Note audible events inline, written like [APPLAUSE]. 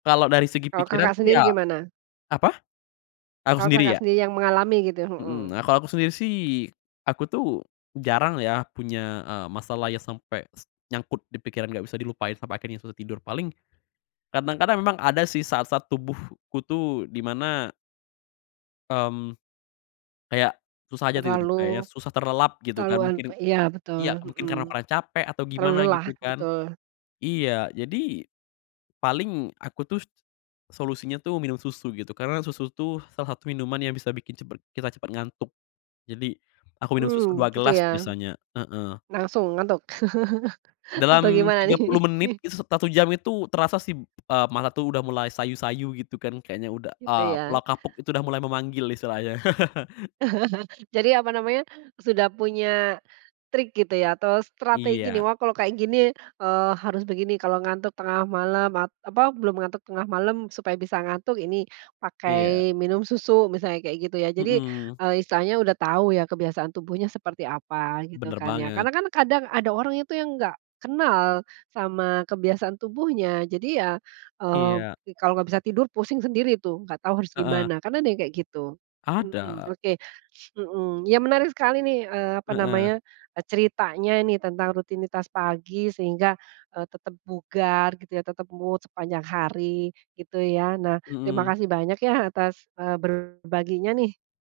Kalau dari segi Kalau pikiran Kakak tuh sendiri ya gimana? apa? Aku Kalau sendiri, Kakak ya? sendiri yang mengalami gitu? Mhm, nah Mhm. kalau aku sendiri sih, aku tuh jarang ya punya, eee, masalah ya sampe s nyangkut di pikiran, gak bisa dilupain sampai akhirnya susah tidur, paling kadang-kadang memang ada sih saat-saat tubuhku tuh di mana mmm, kayak susah aja tidur, Terlalu, kayaknya susah terlelap gitu kan, keterlaluan mungkin iya betul, iya, mungkin mhm, karena kurang capek atau terlalu gimana lelah gitu kan. betul. Iya, jadi, paling aku tuh solusinya tuh minum susu gitu, karena susu tuh salah satu minuman yang bisa bikin cepet kita cepet ngantuk, jadi aku minum susu Mmm, 2 gitu, gelas ya? biasanya, heeh. Langsung ngantuk [LAUGHS] atau Dalam gimana tiga nih? puluh menit, [LAUGHS] is 1 jam itu terasa sih, eee, mata tuh udah mulai sayu-sayu gitu kan, kayaknya udah, Gitu, eee, ya? pulau kapuk itu udah mulai memanggil istilahnya. [CHUCKLES] [CHUCKLES] Jadi, apa namanya sudah punya trik gitu ya atau strategi nih, Iya. wah kalau kayak gini, eee, harus begini, kalau ngantuk tengah malam, apa belum ngantuk tengah malam supaya bisa ngantuk ini Iya. pakai minum susu misalnya kayak gitu ya. Jadi, Mhm. eee, istilahnya udah tahu ya kebiasaan tubuhnya seperti apa gitu Bener, kan ya. banget. Karena kan kadang ada orang itu yang nggak kenal sama kebiasaan tubuhnya, jadi ya, eee, Iya. kalau nggak bisa tidur, pusing sendiri tuh nggak tahu harus Heeh. gimana kan ada yang kayak gitu, mhm. Ada. Oke, mhm, ya menarik sekali nih, eee, apa Heeh. namanya ceritanya ini tentang rutinitas pagi sehingga, eee, tetep bugar gitu ya, tetep mood sepanjang hari gitu, ya. Nah, terima Mhm. kasih banyak ya atas, eee, berbaginya, nih.